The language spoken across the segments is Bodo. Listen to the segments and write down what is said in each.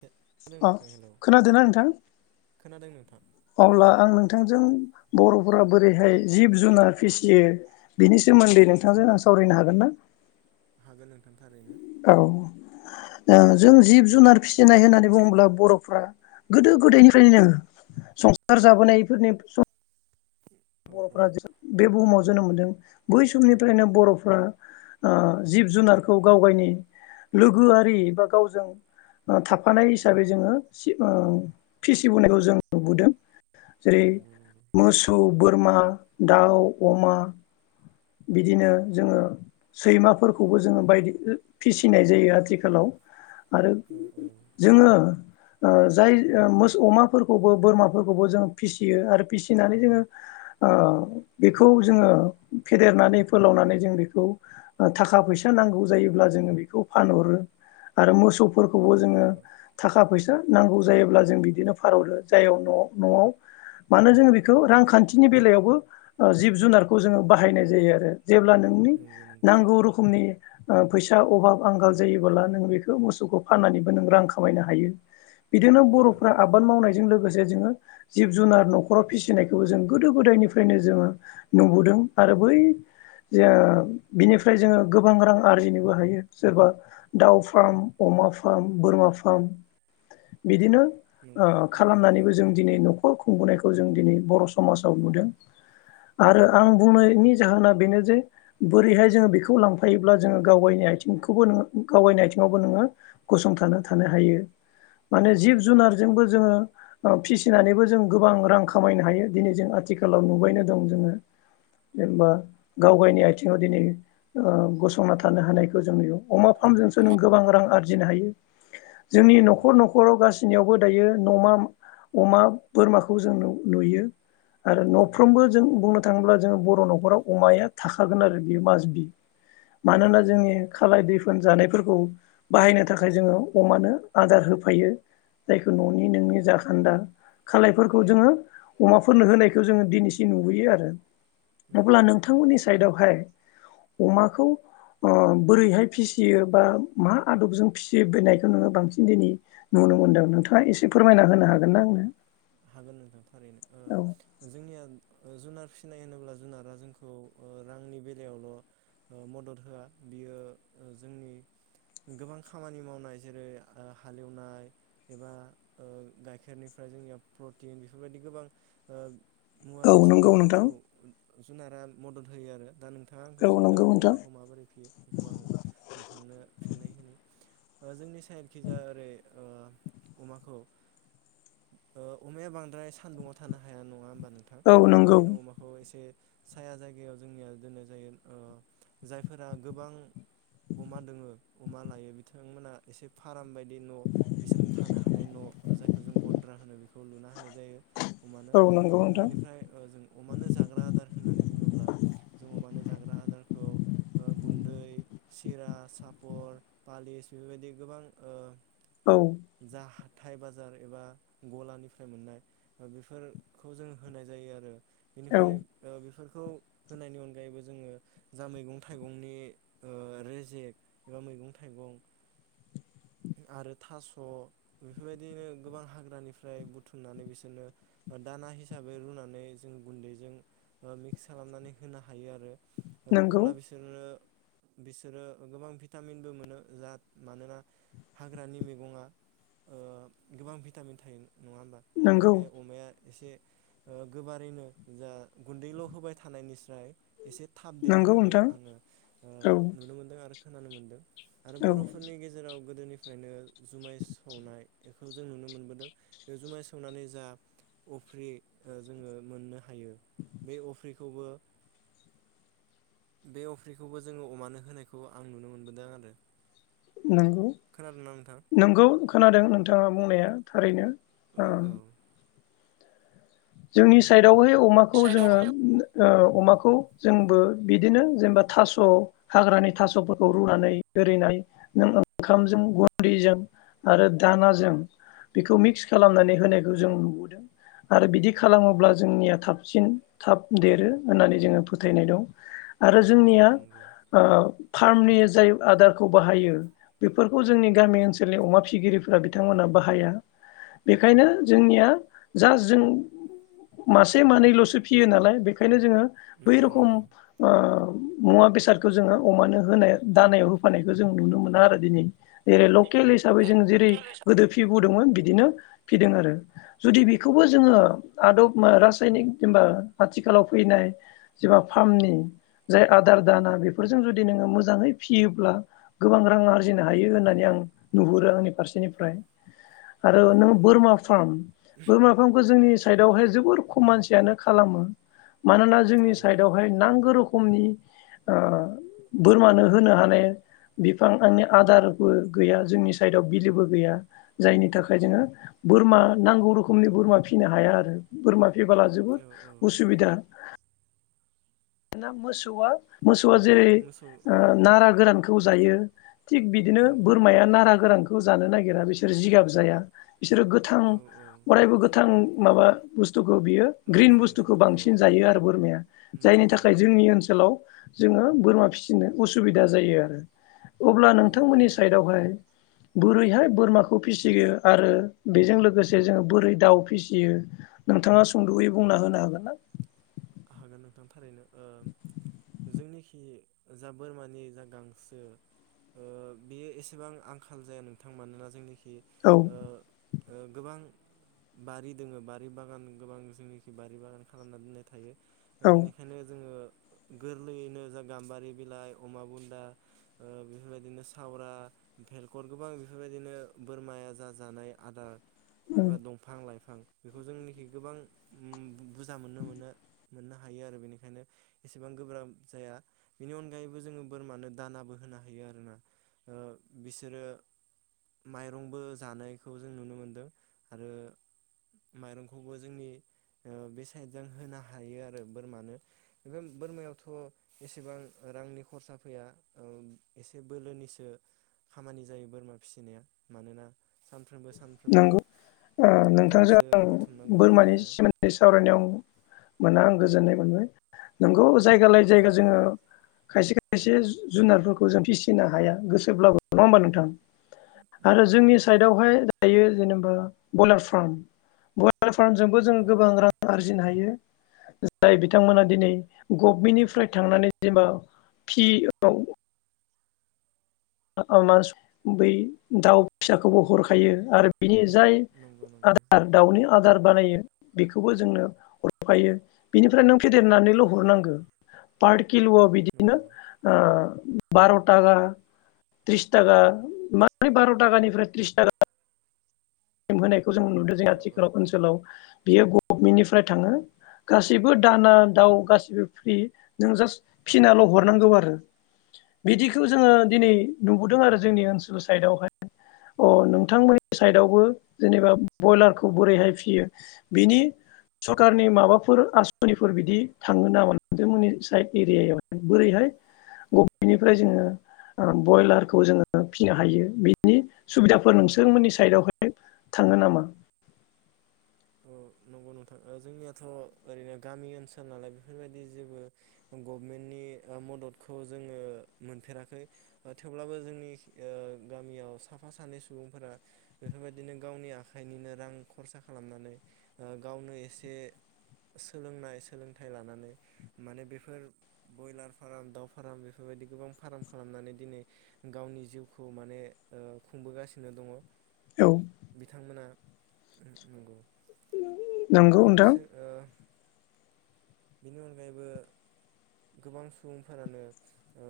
खोनादों अ नोंथां हेलौ खोनादों ना नोंथां खोनादों नोंथां अब्ला आं नोंथांजों बर'फोरा बोरैहाय जिब जुनार फिसियो बिनि सोमोन्दै नोंथांजों आं सावरायनो हागोन ना? हागोन नोंथां थारैनो। औ जों जिब जुनार फिसिनाय होननानै बुङोब्ला बर'फ्रा गोदो गोदायनिफ्रायनो संसार जाबोनायफोरनि औ औ बर'फोरा बे बुहुमाव जोनोम मोनदों बै समनिफ्रायनो बर'फोरा अ जिब जुनारखौ गाव गावनि लोगोआरि बा गावजों थाफानाय हिसाबै जोङो सिब अ फिसिबोनायखौ जों नुबोदों। जेरै नंगौ नंगौ मस्क औ बो बोरमा दाउ अमा बिदिनो जोंङो सैमाफोरखौबो जोंङो बायदि ओ फिसिनाय जायो आथिखालाव। आरो औ औ जोंङो ओ जाय ओ मोस अमाफोरखौबो बोरमाफोरखौबो जों फिसियो आरो फिसिनानै जोंङो ओ बेखौ जोंङो फेदेरनानै फोलावनानै जों बेखौ ओ थाखा फैसा नांगौ जायोब्ला जोंङो बेखौ फानहरो आरो मोसौ फोरखौबो नंगौ जोंङो नंगौ थाखा फैसा नांगौ जायोब्ला जों बिदिनो फारहरो जाय न'आव न'आव मानो जों बेखौ रांखान थिनि बेलायावबो ओ जिब जुनारखौ जोंङो बाहायनाय जायो आरो। जेब्ला नोंनि नंगौ नंगौ नांगौ रोखोमनि ओ फैसा अभाब आंखाल जायोबोब्ला नों बेखौ मोसौखौ फाननानैबो नों रां खामायनो हायो। बिदिनो नंगौ बर'फोरा आबाद मावनायजों लोगो जे जोंङो जिब जुनार न'खराव फिसिनायखौबो जों गोदो गोदायनिफ्रायनो जोंङो नुबोदों आरो बै जे बिनिफ्राय जोंङो गोबां रां आरजिनोबो हायो सोरबा दाउ फार्म अमा फार्म बोरमा फार्म बिदिनो नंगौ ओ नंगौ नोंथां खालामनानैबो जों दिनै न'खरखौ खुंबोनायखौ जों दिनै बर' सु समाजाव नुदों। आरो नंगौ आं बुंनायनि जाहोना बेनो जे बोरैहाय जोंङो बेखौ लांफायोब्ला जोंङो गाबायनि आथिंखौबो नोंङो गावबायनाय आथिङावबो नोंङो गसंथाना थानो हायो। माने नंगौ जिब नंगौ जुनारजोंबो जोंङो ओ फिसिनानैबो जों गोबां रां खामायनो हायो। दिनै जों आथिखालाव नुबायनो दं जोंङो जेनेबा गावबायनि आथिङाव दिनै ओ गसंना थानो हानायखौ जों नुयो। अमा फार्मजोंसो नों गोबां रां आरजिनो हायो। जोंनि नंगौ नंगौ न'खर न'खराव गासिनियावबो दायो न'मा अमा बोरमाखौ जों नु-नुयो। आरो नंगौ न'फ्रोमबो जों नंगौ बुंनो थाङोब्ला जोंङो बर' न'खराव अमाया थाखागोन आरो बेयो माजबि। मानोना नंगौ जोंनि खालाय दैफोन जानायफोर औ बाहायनो थाखाय जोंङो अमानो आदार होफायो जायखौ न'नि नोंनि जाखोन्दा खालायफोरखौ जोंङो अमाफोरनो होनायखौ जोंङो दिनैसिम नुबोयो आरो। अब्ला नंगौ नोंथांमोननि साइदआवहाय अमाखौ ओ बोरैहाय फिसियो बा मा आदबजों फिसिबोनायखौ नोंङो बांसिन दिनै नुनो मोनदों नोंथाङा एसे फोरमायना होनो हागोन ना आंनो? हागोन नोंथां। थारैनो औ ओ जोंनिया जुनार फिसिनाय होनोब्ला जुनारा जोंखौ ओ रांनि बेलायावल' ओ मदद होआ बियो ओ जोंनि गोबां खामानि मावनाय जेरै हालेवनाय एबा ओ गाइखेरनिफ्राय जोंनिया प्रटिन बेफोरबायदि गोबां ओ मुवा औ नंगौ बेसादावनो नोंथां जोंखौ जुनारा मदद होयो आरो दा नों नोंथाङा आंखौ औ सोंदों नंगौ नोंथां अमाखौ माबोरै फियो बेखौ आङो नोंथांनो फिननाय होननि ओ जोंनि ओरैखैजा ओरै ओ अमाखौ ओ अमाया बांद्राय सान्दुङाव थानो हाया नङा होमबा नोंथां औ नंगौ बेनिखायनो अमाखौ एसे साया जायगायाव जोंनिया दोननाय जायो ओ जायफोरा गोबां अमा दङो अमा लायो बिथांमोना एसे फारम बायदि न' बिसोरनो थानो हानाय न' जायखौ जों गन्द्रा होनो बे खौ लुना होनाय जायो अमानो औ नंगौ नोंथां बेनिफ्राय ओ जों अमानो जाग्रा आदार होननानै बुङोब्ला जों अमानो जाग्रा आदारखौ ओ गुन्दै सिरा सापर पालिस बेफोर बायदि गोबां औ ओ जाह थाइ बाजार एबा गलानि निफ्राय मोननाय ओ बेफोरखौ जों होनाय जायो आरो औ बेनिफ्राय ओ बेफोर खौ होनायनि अनगायैबो जोङो जा मैगं थाइगंनि ओ रेजेक एबा मैगं थाइगं आरो थास' बेफोरबायदिनो गोबां हाग्रानिफ्राय बुथ बुथुमनानै बिसोरनो दाना हिसाबै रुनानै जों गुन्दैजों ओ मिक्स खालामनानै होनो हायो आरो ओ नंगौ अब्ला बिसोरनो बिसोरो गोबां भिटामिनबो मोनो जा मानोना हाग्रानि मैगङा ओ गोबां भिटामिन थायो नङा नंगौ बेनिखायनो अमाया एसे ओ गोबारैनो जा गुन्दैल' होबाय थानायनिस्राय एसे थाब देरो नंगौ होननानै नोंथां आङो औ नुनो ओ मोनदों आरो खोनानो मोन्दों आरो औ बर'फोरनि गेजेराव गोदोनिफ्रायनो जुमाय सावनाय बेखौ जों नुनो मोनबोदों बे जुमाय सा सावनानै जा अफ्रि ओ जोङो मोननो हायो बे अफ्रिखौबो बे अफ्रिखौबो जोङो अमानो होनायखौ आं नुनो मोनबोदों आरो। नोंगौ खोनादोंना नोंथां नोंगौ खोनादों नोंथां। थाङा बुंनाया थारैनो। औ। जोंनि साइ दावहाय अमाखौ जोङो ओ अमाखौ जोंबो बिदिनो जेनेबा थास' हाग्रानि थास'फोरखौ रुनानै ओरैनाय नों ओंखामजों गुन्दैजों आरो दानाजों बेखौ मिक्स खालामनानै होनायखौ जों नुबोदों आरो बिदि। खालामोब्ला जोंनिया थाबसिन थाब देरो होननानै जोङो फोथायनाय दं। आरो जोंनिया नंगौ नंगौ ओ। फार्मनि जाय आदारखौ बाहायो बेफोरखौ जोंनि गामि ओनसोलनि अमा फिगिरिफोरा बिथांमोनहा बाहाया बेखायनो जोंनिया जास्ट जों मासे मानैल'सो फियो नालाय बेखायनो जोङो। बै नंगौ रखम नंगौ ओ मुवा बेसादखौ जोङो अमानो होनाय दानायाव होफानायखौ जों नुनो मोना आरो दिनै जेरै लकेल हिसाबै जों जेरै गोदो फि बुंदोंमोन। बिदिनो फिदों आरो जुदि बेखौबो जोङो आदब आ रासायनिक जेनेबा आथिखालाव फैनाय जेनबा फार्मनि जाय आदार दाना बेफोरजों जुदि नोङो मोजाङै फियोब्ला गोबां रां आरजिनो हायो होननानै आं नुहुरो आंनि फारसेनिफ्राय आरो नोङो नंगौ नंगौ बोरमा फार्म बोरमा फार्मखौ जोंनि साइद आवहाय जोबोर खम मानसियानो खालामो। मानोना जोंनि नंगौ साइडआवहाय नांगौ रोखोम रखमनि ओ बोरमानो होनो हानाय बिफां आंनि आदारबो गैया जोंनि साइडआव बिलोबो गैया जायनि थाखाय जोङो बोरमा नांगौ रोखोमनि बोरमा फिसिनो हाया। बोरमा फै फला जोबोद औ औ उसुबिदा। मोसौआ मो जरै मोसौ ओ औ नारा गोरान खौ जायो। थिग बिदिनो नंगौ नंगौ बोरमाया नारा गोरानखौ जानो नागिर रा बिसोर जिगाब जाया। बिसोरो गोथां औ औ अरायबो गोथां। माबा बु थु बियो ग्रिन बुस्थुखौ लाइफांफोरखौ बांसिन औ जायो आरो बोरमाया। जायनि नंगौ थाखाय नंगौ जोंनि ओनसोलाव। जोङो बोरमा फिसिनो उसुबिदा जायो आरो। अब्ला औ औ नोंथांमोननि साइडआवहाय। बोरैहाय बोरमाखौ फिसियो आरो बेजों लोगोसे जोङो बोरै दाउ फिसियो नोंथाङा सुंदयै बुंना होनो हागोन ना? हागोन नोंथां थारैनो। ओ जोंनिखि जा बोरमानि जा गांसो ओ बेयो एसेबां आंखाल जाया नोंथां मानोना जोंनिखि औ ओ ओ गोबां बारि दोंङो बारि बागान गोबां जोंनिखि बारि बागान खालामना दोननाय थायो। औ बेनिखायनो जोङो गोरलैयैनो जा गाम्बारि बिलाइ अमा बुन्दा ओ बेफोरबायदिनो सावरा बेेलखर गोबां बेफोरबायदिनो बोरमाया जा जानाय आदार एबा दंफां लाइफां बिफां बेखौ जोंनिखि गोबां ओ बुरजा मोननो मोनो। मोननो हायो आरो बेनिखायनो एसेबां गोब्राब जाया बेनि अनगायैबो जोङो बोरमानो दानाबो होनो हायो आरोना ओ बिसोरो माइरंबो जानायखौ जों नुनो मोनदों आरो माइरंखौबो जोंनि ओ बे साइड ज होनो हायो आरो बोरमानो बे बोरमायावथ एसेबां रांनि खरसा फैया ओ एसे बोलोनिसो खामानि जायो बोरमा फिसिनाया मानोना सानफ्रोमबो सानफ्रोमबो नंगौ ओ नोंथांजों गांसो आं बुथुमनांगौ जायो बोरमानि आरो सोमोन्दै सावरायनायाव मोना आं गोजोननाय मोनबाय नोंगौ जायगा लायै औ जायगा औ जोङो खायसे एसे जुनारफोरखौ जों फिसिनो हाया गोसोब्लाबो नङा होमबा नोंथां आरो नंगौ जोंनि नंगौ साइडआवहाय जायो जेनेबा बयलार फार्म बल फ्रामजोंबो जोङो औ गोबां औ रां आरजिनो हायो जाय बिथांमोना दिनै गभमेन्टनिफ्राय थांनानै जेनेबा पि औ बै दाउ फिसाखौबो हरखायो आरो बिनि जाय नंगौ नंगौ आदार दाउनि आदार बानायो बेखौबो जोंनो हरखायो बिनिफ्राय नों औ फेदेरनानैल औ हरनांगौ [unintelligible] पार किल आ बिदिनो नंगौ ओ बार तागार त्रिस थाखा बार थाखानिफ्राय त्रिस थाखा होनाय जों नुदों जे औ औ आथिखालाव औ ओनसोलाव बियो गभ गभमेन्टनिफ्राय थाङो गासैबो दाना दाउ गासैबो फ्रि नों जास्ट फिनाल हरनांगौ आरो बिदिखौ नंगौ जोङो नंगौ दिनै नुबोदों आरो जोंनि ओनसोल साइडआवहाय अ नोंथांमोननि साइडआवबो जेनेबा बयलारखौ बोरैहाय फियो बिनि सरखारनि माबाफोर आसनिफोर बिदि थाङो नामा नोंथांमोननि साइद एरियायाव बोरैहाय गभेनिफ्राय जोङो ब्रयलारखौ जोङो फिनो हायो बिनि सुबिदाफोर नोंसोरमोननि साइदआवहाय थाङो नामा? ओ नंगौ नोंथां ओ जोंनियाथ ओरैनो गामि ओनसोल नालाय बेफोरबायदि जेबो गभमेन्टनि ओ मददखौ जोङो मोनफेराखै ओ थेवब्लाबो जोंनि ओ गामियाव साफा सानै सुबुंफोरा बेफोरबायदिनो गावनि आखाइनिनो रां खरसा खालामनानै गावनो एसे सोलोंनाय सोलोंथाइ लानानै माने बेफोर बयलार फार्म दाव फार्म बेफोरबायदि गोबां फार्म खालामनानै दिनै गावनि जिउखौ माने ओ खुंबोगासिनो दङ औ बिथांमोना [inaudible] नंगौ नोंथां [unintelligible] बेनि अनगायैबो गोबां सुबुंफोरानो ओ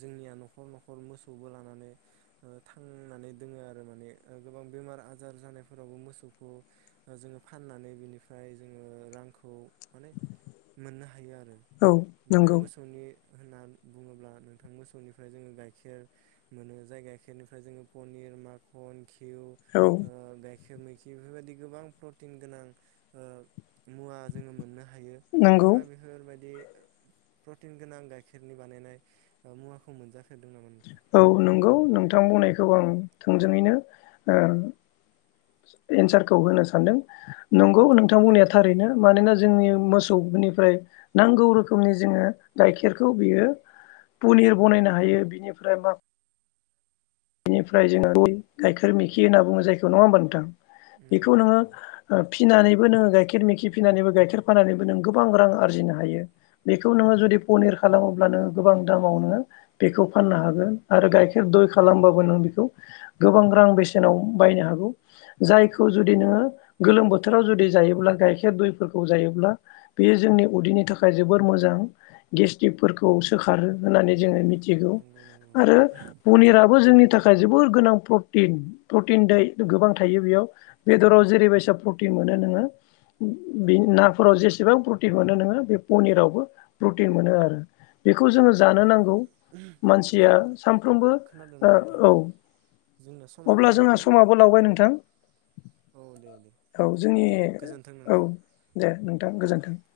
जोंनिया न'खर न'खर मोसौबो लानानै ओ थांनानै दोङो आरो माने गोबां बेमार आजार जानायफोरावबो मोसौखौ जोङो फाननानै बिनिफ्राय जोङो रांखौ माने मोननो हायो आरो। औ बेओमफ्राय नंगौ मोसौनि होनना बुङोब्ला नोंथां मोसौनिफ्राय जोङो गाइखेर मोनो जाय गाइखेरनिफ्राय जोङो पनिर माखन घिउ औ ओ गाइ खिर मैखिफोरबायदि गोबां प्रटि प्रटिन गोनां ओ मुवा ओ जोङो मोननो हायो नंगौ नोंथाङा बेफोरबायदि प्रटिन गोनां गाइखेरनि बानायनाय मुवाखौ मोनजाफे औ नंगौ नोंथां बुंनायखौ औव औव थोंजोङैनो एन्सारखौ होनो सानदों नंगौ नोंथां औ बुंनाया औ थारैनो मानोना जोंनि मोसौफोरनिफ्राय नांगौ रोखोमनि जोङो गाइखेर खौ बियो पनिर बनायनो हायो बिनिफ्राय ओमफ्राय मा बेनिफ्राय जोङो गाइखेर मिखि होनना बुङो जायखौ नङा होमबा नोंथां नंगौ बेखौ नोङो नंगौ फिनानैबो नोङो गायखिर मैखि फिनानैबो गाइखेर फाननानैबो नों गोबां रां आरजिनो हायो बेखौव नोङो जुदि पनिर खालामोब्ला नोङो गोबां दामावनो बेखौ फाननो हागोन आरो गाइखेर दय खा खालामबाबो नों बेखौ गोबां रां बेसेनाव बायनो हागौ जायखौ जुदि नोङो गोलोम बोथोराव जुदि जायोब्ला गाइखेर दयफोरखौ जायोब्ला बेयो जोंनि उदैनि थाखाय जोबोर मोजां गेस्ट्रिकफोरखौ सोखारो होननानै जोङो मिथि मिथिगौ नंगौ नंगौ आरो पनिरआबो बेफोर जोंनि थाखाय जोबोत गोनां प्रटिन प्रटिन दे गोबां थायो बेवहाय बेदरआव जेरैबायसा प्रटिन मोनो नोंओ नाफोराव जेसेबां प्रटिन मोनो नों बे पनिरावबो प्रटिन मोनो आरो बेखौ जोङो जानो औ नांगौ मानसिया सानफ्रामबो खोनादोंना नोंथां? ओ औ जोंना समाबो अब्ला जोंहा जाबायमोन समाबो लावबाय नोंथां औ दे दे औ जोंनि गोजोन्थों औ नोंथां। दे नोंथां गोजोन्थों [unintelligible]